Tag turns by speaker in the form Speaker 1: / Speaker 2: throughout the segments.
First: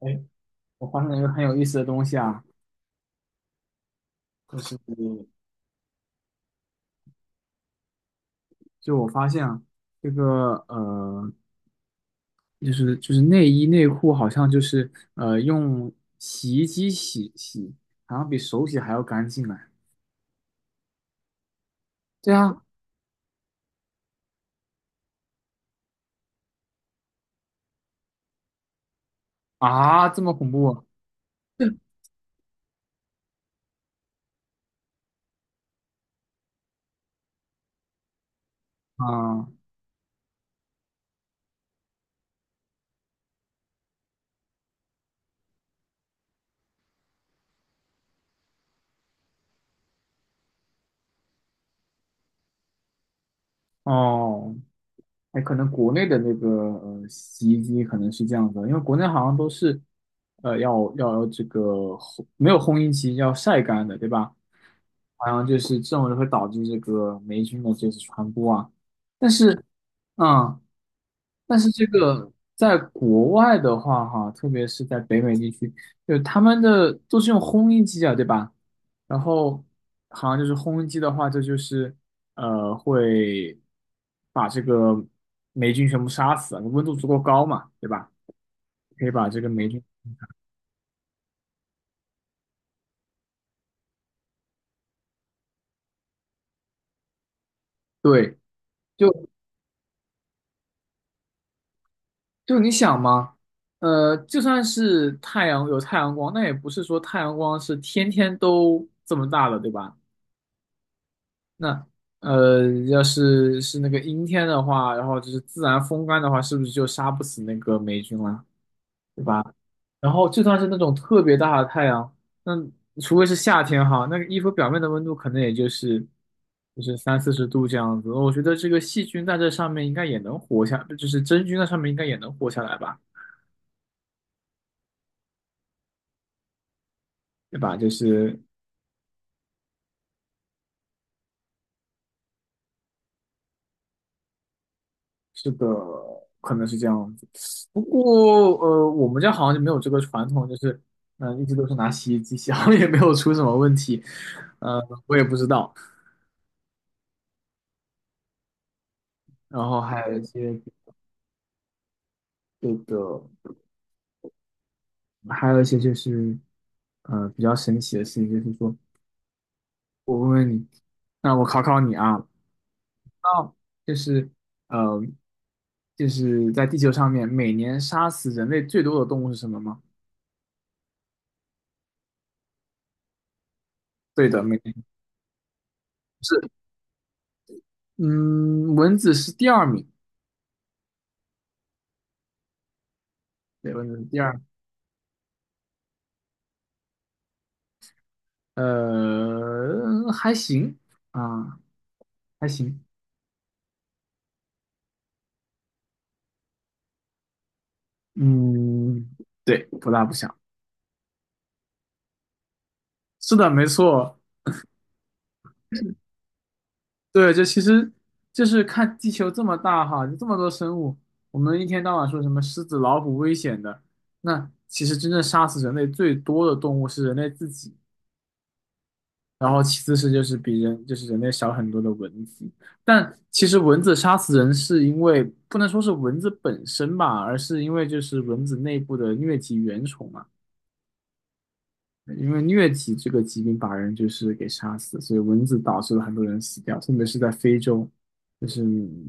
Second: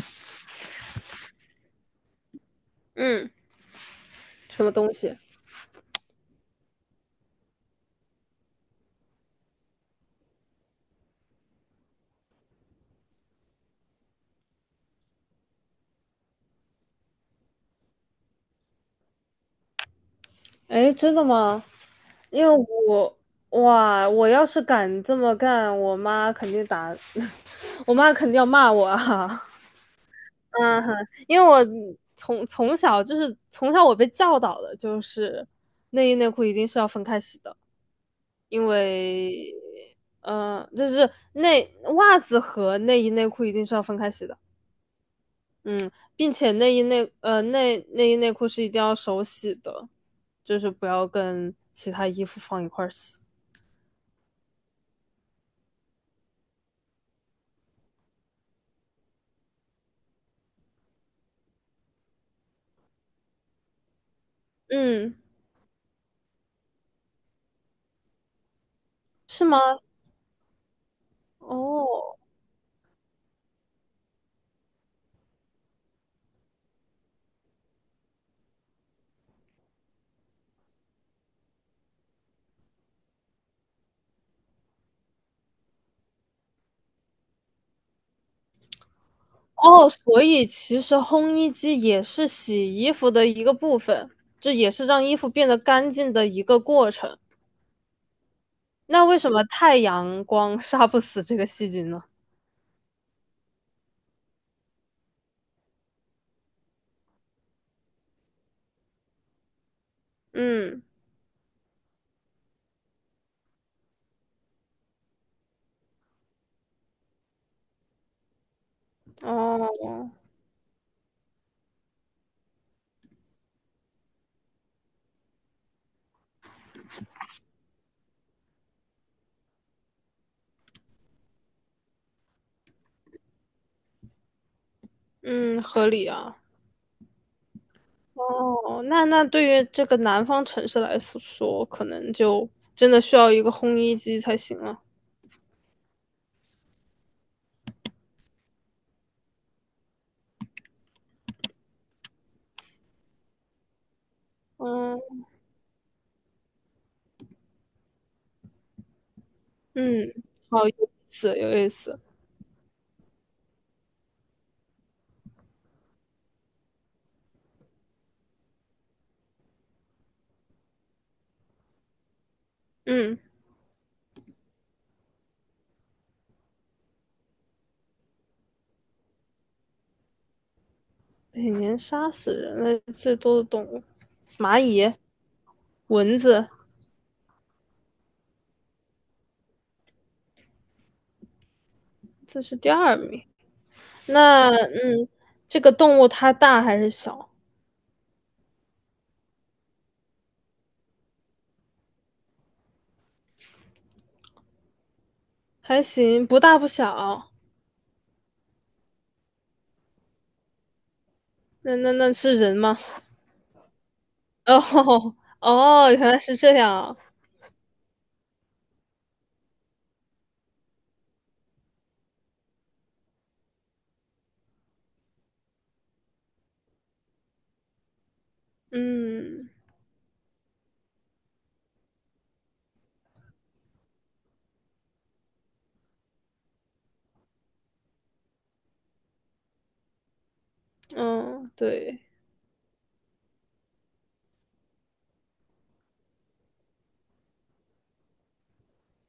Speaker 1: 哎，我发现了一个很有意思的东西啊，
Speaker 2: 嗯，
Speaker 1: 就
Speaker 2: 什么
Speaker 1: 是
Speaker 2: 东西？
Speaker 1: 就我发现啊，这个就是内衣内裤好像就是用洗衣机洗洗，好像比手洗还要干净哎。
Speaker 2: 哎，真的吗？
Speaker 1: 对
Speaker 2: 因
Speaker 1: 啊。
Speaker 2: 为我哇，我要是敢这么干，我妈肯定打，我妈肯定要骂我啊。
Speaker 1: 啊，这么恐怖
Speaker 2: 嗯
Speaker 1: 啊！
Speaker 2: 哼，因为我从小我被教导的就是内衣内裤一定是要分开洗的，因
Speaker 1: 啊，
Speaker 2: 为就是内袜子和内衣内裤一定是要分开洗的，嗯，并且内衣内裤是一定要手洗的，就是不要跟其他衣服放一块儿洗。
Speaker 1: 哦。哎，可能国内的那个洗衣机可能是这样的，因为国内好像都是，要这个没有烘衣机，要晒干的，对吧？
Speaker 2: 嗯，
Speaker 1: 好像就是这种就会导致这个霉菌的这次传播啊。但
Speaker 2: 是吗？
Speaker 1: 是，嗯，但是这
Speaker 2: 哦
Speaker 1: 个在国外的话，哈，特别是在北美地区，就他们的都是用烘衣机啊，对吧？然后好像就是烘衣机的话，这就是会把这个霉菌全部杀死，温度足够高嘛，对吧？可以把这个霉菌，
Speaker 2: 哦，所以其实烘衣机也是洗衣服的一个部分，这也是让衣服变得干净的一个过程。
Speaker 1: 对，
Speaker 2: 那
Speaker 1: 就
Speaker 2: 为什么太阳光 杀不死这个细菌呢？
Speaker 1: 就你想嘛，就算是太阳有太阳光，那也不是说太阳光是天天都这么大的，对吧？
Speaker 2: 嗯，
Speaker 1: 那呃，要是那个阴天的话，然后就是自然风干的话，是不是就杀不死那个霉菌了？对吧？
Speaker 2: 哦，
Speaker 1: 然后就算是那种特别大的太阳，那除非是夏天哈，那个衣服表面的温度可能也就是三四十度这样子。我觉得这个细菌在这上面应该也能活下，就是真菌在上面应该也能活下来吧，
Speaker 2: 嗯，合理啊。
Speaker 1: 对吧？就是
Speaker 2: 哦，那对于这个南方城市来说，可能就真的需要一个烘衣机才行了。
Speaker 1: 这个可能是这样子。不过我们家好像就没有这个传统，就是一直都是拿洗衣机洗，好像也没有出什么问题。呃，我
Speaker 2: 嗯
Speaker 1: 也不知道。然后还
Speaker 2: 嗯，
Speaker 1: 有一些
Speaker 2: 好有意思，有意思。
Speaker 1: 这个。还有一些就是，比较神奇的事情，就是说我问问你，那我考考你啊。
Speaker 2: 嗯，
Speaker 1: 那就是呃，就是在地球上面每年杀死人类最多的动物是什么吗？
Speaker 2: 每年杀死人类最多的动物，
Speaker 1: 对的，每
Speaker 2: 蚂
Speaker 1: 年。
Speaker 2: 蚁、蚊
Speaker 1: 是。
Speaker 2: 子，
Speaker 1: 嗯，蚊子是第二名。
Speaker 2: 这是第二名。
Speaker 1: 对，蚊子是第二。
Speaker 2: 那这个动物它大还是小？
Speaker 1: 还行啊，还行。
Speaker 2: 还行，不大不小。
Speaker 1: 嗯，对，不大不小。
Speaker 2: 那那是人吗？
Speaker 1: 是的，没错。
Speaker 2: 哦哦，原来是这样啊。
Speaker 1: 对，就其实就是看地球这么大哈，就这么多生物，我们一天到晚说什么狮子、老虎危险的，那其实真正杀死人类最多的动物是人类自己，然
Speaker 2: 嗯
Speaker 1: 后其次是就是比人就是人类少很多的蚊子。但其实蚊子杀死人是因为不能说是蚊子本身吧，而是因为就是蚊子内部的疟疾原虫嘛。
Speaker 2: 嗯，对，
Speaker 1: 因为疟疾这个疾病把人就是给杀死，所以蚊子导致了很多人死掉，特别是在非洲，就是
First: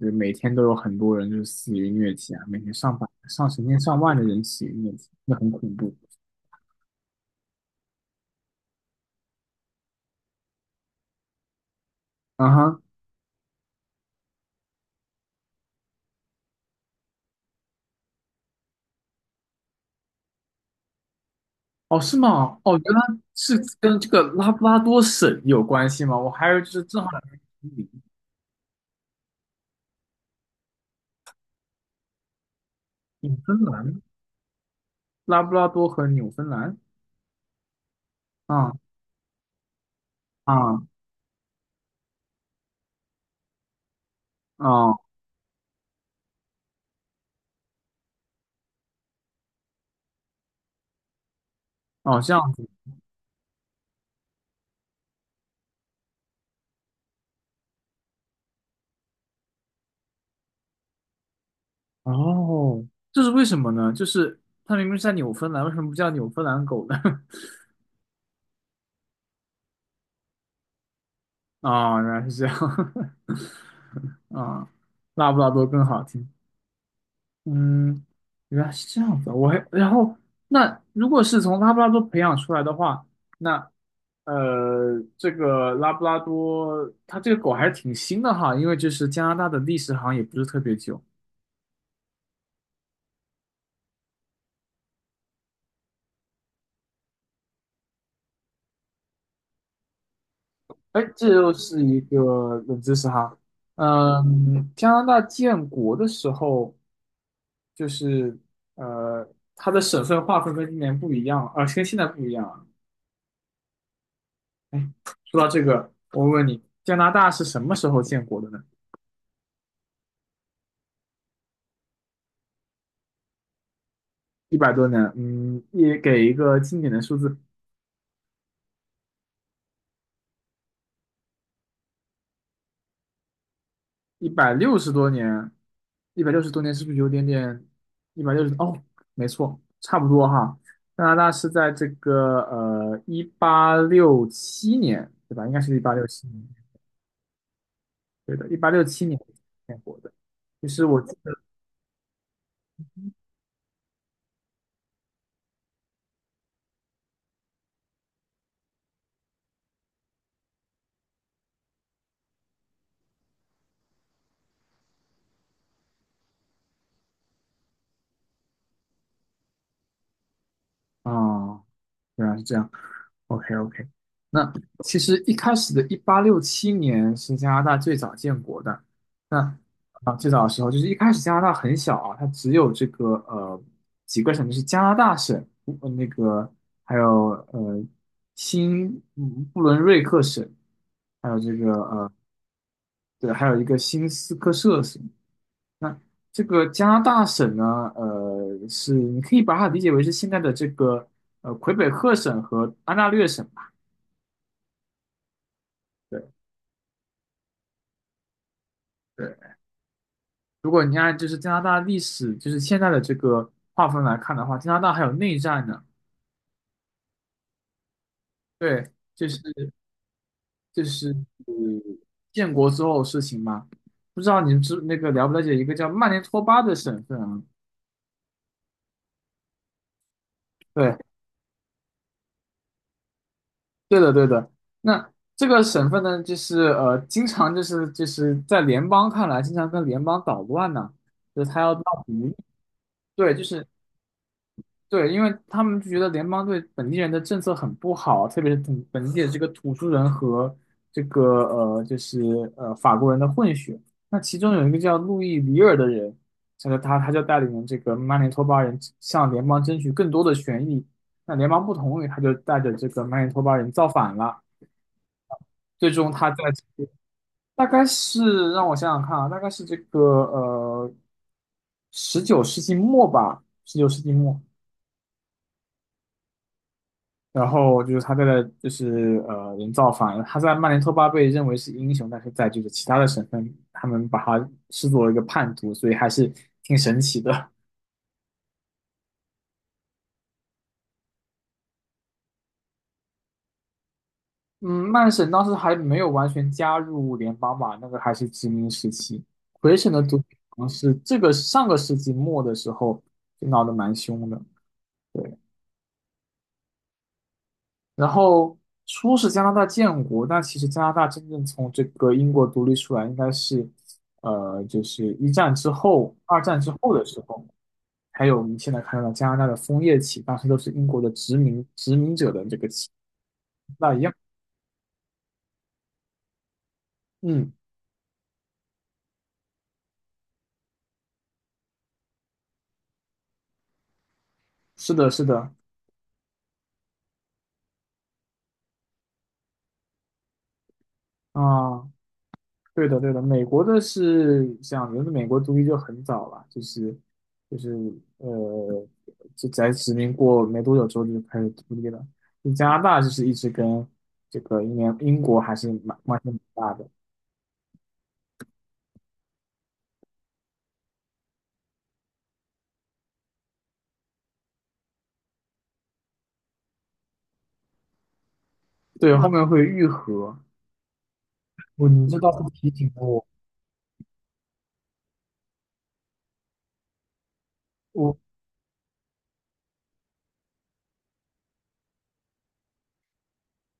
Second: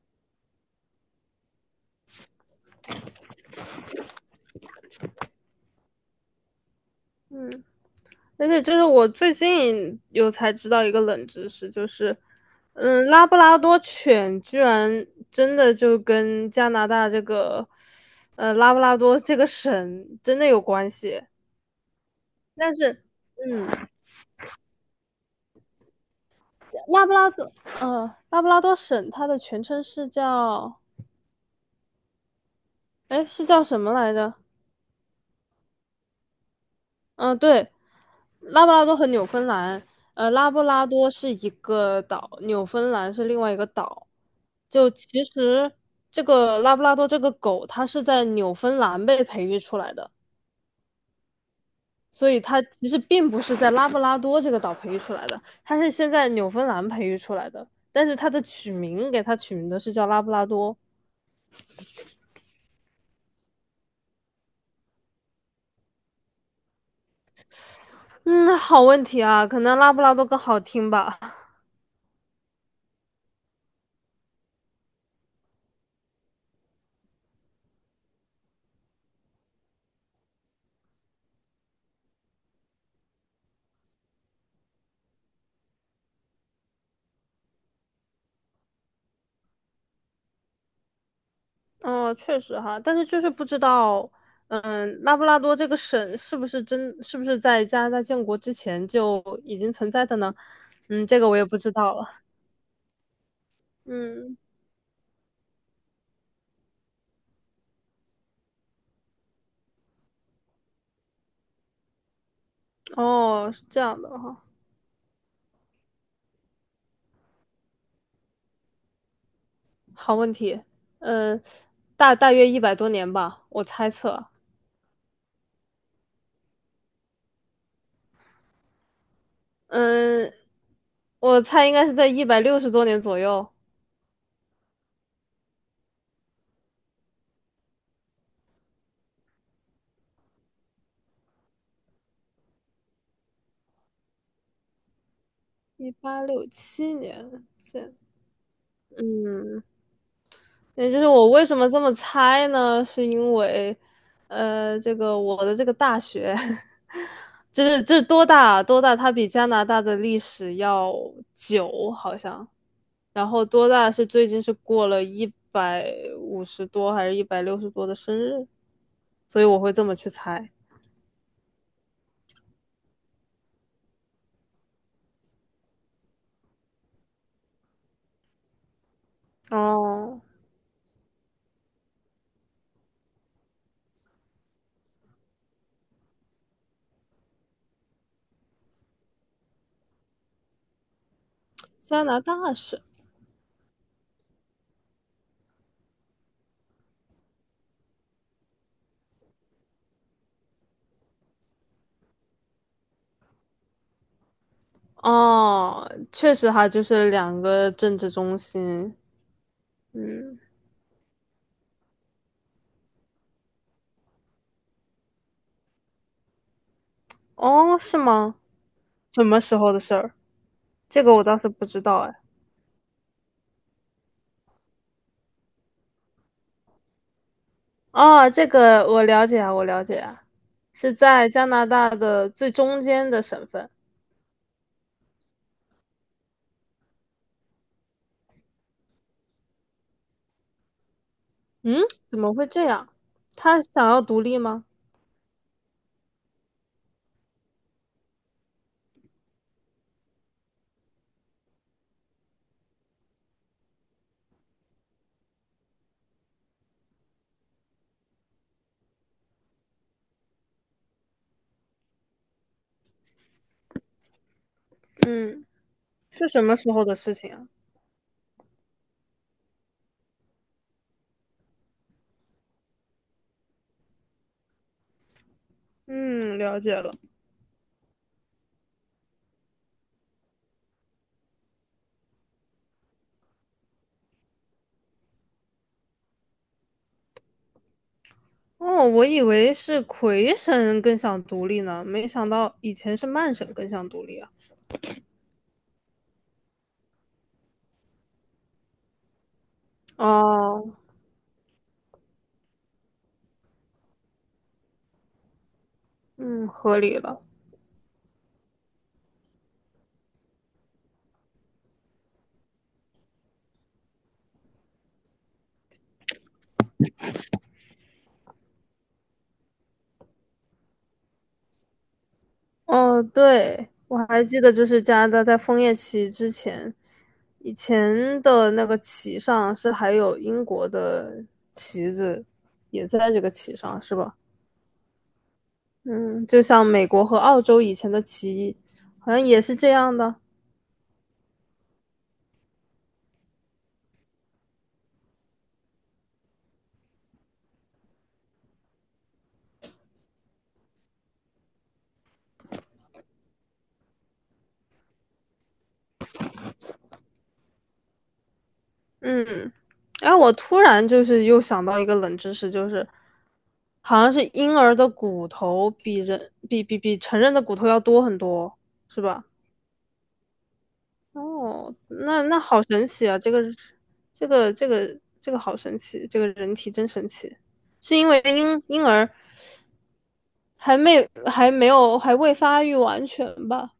Speaker 1: 每天都有很多人就是死于疟疾啊，每天上成千上万的人死于疟疾，那很恐怖。
Speaker 2: 嗯，而且就是我最近有才知道一个冷知识，就是，
Speaker 1: 啊哈。
Speaker 2: 嗯，拉布拉多犬居然真的就跟加拿大这个，拉布拉多这个省真的有关系。
Speaker 1: 哦，是吗？
Speaker 2: 但
Speaker 1: 哦，原来
Speaker 2: 是，
Speaker 1: 是
Speaker 2: 嗯，
Speaker 1: 跟这个拉布拉多省有关系吗？我还有就是正
Speaker 2: 拉
Speaker 1: 好
Speaker 2: 布拉多，拉布拉多省它的全称是叫，哎，
Speaker 1: 纽
Speaker 2: 是
Speaker 1: 芬
Speaker 2: 叫什么
Speaker 1: 兰，
Speaker 2: 来着？
Speaker 1: 拉布拉多和纽芬兰。
Speaker 2: 嗯、对，拉布
Speaker 1: 啊
Speaker 2: 拉多和纽芬兰，拉布
Speaker 1: 啊
Speaker 2: 拉多是一个岛，纽芬兰是另外一个岛。就
Speaker 1: 啊
Speaker 2: 其实这个拉布拉多这个狗，它是在纽芬兰被培育出来的，
Speaker 1: 哦，
Speaker 2: 所
Speaker 1: 这
Speaker 2: 以
Speaker 1: 样。
Speaker 2: 它
Speaker 1: 子。
Speaker 2: 其实并不是在拉布拉多这个岛培育出来的，它是先在纽芬兰培育出来的。但是它的取名给它取名的是叫拉布拉多。
Speaker 1: 哦，这是为什么呢？就是它明明是在纽芬兰，为什么不叫纽芬兰狗呢？
Speaker 2: 嗯，好问题啊，可能拉布拉多更好听吧。
Speaker 1: 啊、原来是这样。啊、拉布拉多更好听。嗯，原来是这样子啊。然后那如果是从拉布拉多培养出来的话，那这个拉布拉多它这个狗还是挺新的哈，因为就是加拿大的历史好像也不是特别久。
Speaker 2: 哦，确实哈，但是就是不知道，嗯，拉布拉多这个省是不是在加拿大建国之前就已经存在的呢？
Speaker 1: 哎，
Speaker 2: 嗯，这个
Speaker 1: 这
Speaker 2: 我也
Speaker 1: 又
Speaker 2: 不知
Speaker 1: 是
Speaker 2: 道
Speaker 1: 一
Speaker 2: 了。
Speaker 1: 个冷知识哈。
Speaker 2: 嗯，
Speaker 1: 嗯，加拿大建国的时候。就是呃，它的省份划分跟今年不一样，跟现在不一样了。
Speaker 2: 哦，是这样的哈，
Speaker 1: 哎，说到这个，我问你，加拿大是什么时候建国的呢？
Speaker 2: 好问题。嗯，大约100多年吧，我猜测。
Speaker 1: 100多年，嗯，也给一个经典的数字。
Speaker 2: 嗯，我猜应该是在160多年左右，
Speaker 1: 一百六十多年，一百六十多年是不是有点点？一百六十，哦，没错，差不多哈。加拿大是在这个一八六七年，对吧？应该是一
Speaker 2: 一
Speaker 1: 八六
Speaker 2: 八
Speaker 1: 七
Speaker 2: 六
Speaker 1: 年，
Speaker 2: 七年建。
Speaker 1: 对的，一八六七年
Speaker 2: 嗯，
Speaker 1: 建国的。就是
Speaker 2: 也
Speaker 1: 我
Speaker 2: 就是我为什么这么猜呢？是因为，这个我的这个大学，就是这多大啊多大，它比加拿大的历史要久，好像。然后多大是最近是过了150多还是一百六十多的生日，所以我会这么去猜。
Speaker 1: 啊，原来是这样。OK OK,那其实一开始的一八六七年是加拿大最早建国的。那
Speaker 2: 哦，
Speaker 1: 最早的时候就是一开始加拿大很小啊，它只有这个几个省，就是加拿大省，那个还有新布伦瑞克省，还有这个
Speaker 2: 加拿大是
Speaker 1: 对，还有一个新斯科舍省。那这个加拿大省呢，是你可以把它理解为是现在的这个魁北克省和安大略省吧。
Speaker 2: 哦，确
Speaker 1: 对
Speaker 2: 实哈，就是两个政治中心。
Speaker 1: 对。
Speaker 2: 嗯，
Speaker 1: 如果你按就是加拿大历史，就是现在的这个划分来看的话，加拿大还有内战呢。
Speaker 2: 哦，是吗？
Speaker 1: 对，
Speaker 2: 什
Speaker 1: 就是
Speaker 2: 么时候的事儿？
Speaker 1: 就
Speaker 2: 这个
Speaker 1: 是
Speaker 2: 我倒是不知道哎。
Speaker 1: 建国之后的事情嘛。不知道你们知那个了不了解一个叫曼尼托巴的省份啊？
Speaker 2: 哦，这个我了解啊，我了解啊，是
Speaker 1: 对，
Speaker 2: 在加拿大的最中间的省份。
Speaker 1: 对的，对的。那这个省份呢，就是经常就是在联邦看来，经常跟联邦捣乱呢，就是他要闹
Speaker 2: 嗯，
Speaker 1: 独
Speaker 2: 怎么
Speaker 1: 立。
Speaker 2: 会这样？
Speaker 1: 对，
Speaker 2: 他想要独立吗？
Speaker 1: 对，因为他们就觉得联邦对本地人的政策很不好，特别是本地的这个土著人和这个就是法国人的混血。那其中有一个叫路易里尔的人，这个他就带领这个曼尼托巴人向联邦争取更多的权益。那联邦不同意，他就带着这个曼尼托巴人造反了。
Speaker 2: 嗯，
Speaker 1: 最终
Speaker 2: 是
Speaker 1: 他在
Speaker 2: 什么时候的事情啊？
Speaker 1: 大概是让我想想看啊，大概是这个十九世纪末吧，十九世纪末。
Speaker 2: 嗯，了解了。
Speaker 1: 然后就是他在的就是人造反，他在曼联托巴被认为是英雄，但是在就是其他的省份，他们把他视作一个叛徒，所以还是挺神奇的。
Speaker 2: 哦，我以为是魁省更想独立呢，没想到以前是曼省更想独立啊。
Speaker 1: 嗯，曼省当时还没有完全加入联邦吧，那个还是殖民时期。魁省的独立好像
Speaker 2: 哦，
Speaker 1: 是这个上个世纪末的时候就闹得蛮凶的。对，
Speaker 2: 嗯，合理了。
Speaker 1: 然后是加拿大建国，但其实加拿大真正从这个英国独立出来，应该是，就是一战之后、二战之后的时候，还有我们现在看到的加拿大的枫叶旗，当时都是英国的殖民者的这个旗，
Speaker 2: 哦，对，
Speaker 1: 那
Speaker 2: 我
Speaker 1: 一样。
Speaker 2: 还记得，就是加拿大在枫叶旗之前，
Speaker 1: 嗯，
Speaker 2: 以前的那个旗上是还有英国的旗子，也在这个旗上，是吧？
Speaker 1: 是的，是的。
Speaker 2: 嗯，就像美国和澳洲以前的旗，好像也是这样的。
Speaker 1: 啊、对的，对的，美国的是像因为美国独立就很早了，就是呃，就在殖民过没多久之后就开始独立了。加拿大就是一直跟这个英国还是关系蛮大的。
Speaker 2: 嗯，哎，我突然就是又想到一个冷知识，就是好像是婴儿的骨头比人比比比成人的骨头要多很多，是
Speaker 1: 对，
Speaker 2: 吧？
Speaker 1: 后面会愈合。
Speaker 2: 哦，
Speaker 1: 你这
Speaker 2: 那
Speaker 1: 倒
Speaker 2: 那
Speaker 1: 是
Speaker 2: 好
Speaker 1: 提
Speaker 2: 神
Speaker 1: 醒了
Speaker 2: 奇啊！
Speaker 1: 我。
Speaker 2: 这个好神奇，这个人体真神奇。是因
Speaker 1: 我
Speaker 2: 为婴儿还没还没有还未发育完全吧？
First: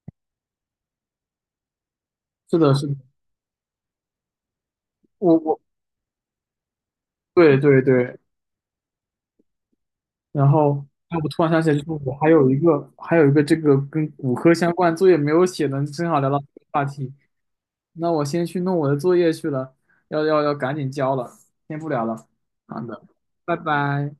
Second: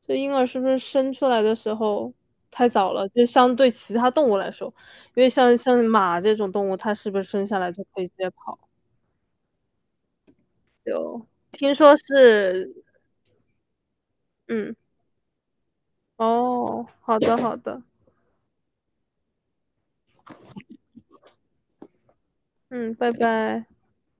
Speaker 2: 这婴儿是不是生出来的时候
Speaker 1: 是
Speaker 2: 太
Speaker 1: 的，是
Speaker 2: 早
Speaker 1: 的。
Speaker 2: 了？就相对其他动物来说，因为
Speaker 1: 我
Speaker 2: 像
Speaker 1: 我
Speaker 2: 像马这种动物，它是不是生
Speaker 1: 对
Speaker 2: 下来
Speaker 1: 对
Speaker 2: 就可以直
Speaker 1: 对，
Speaker 2: 接跑？
Speaker 1: 然后哎我突然想起
Speaker 2: 听
Speaker 1: 来，就是
Speaker 2: 说
Speaker 1: 我
Speaker 2: 是，
Speaker 1: 还有一个这个跟骨科相
Speaker 2: 嗯，
Speaker 1: 关作业没有写呢，正好聊到这个话
Speaker 2: 哦，
Speaker 1: 题。
Speaker 2: 好的好的，
Speaker 1: 那我先去弄我的作业去了，要赶紧交了，先不聊了。好
Speaker 2: 嗯，
Speaker 1: 的，
Speaker 2: 拜
Speaker 1: 拜
Speaker 2: 拜。
Speaker 1: 拜。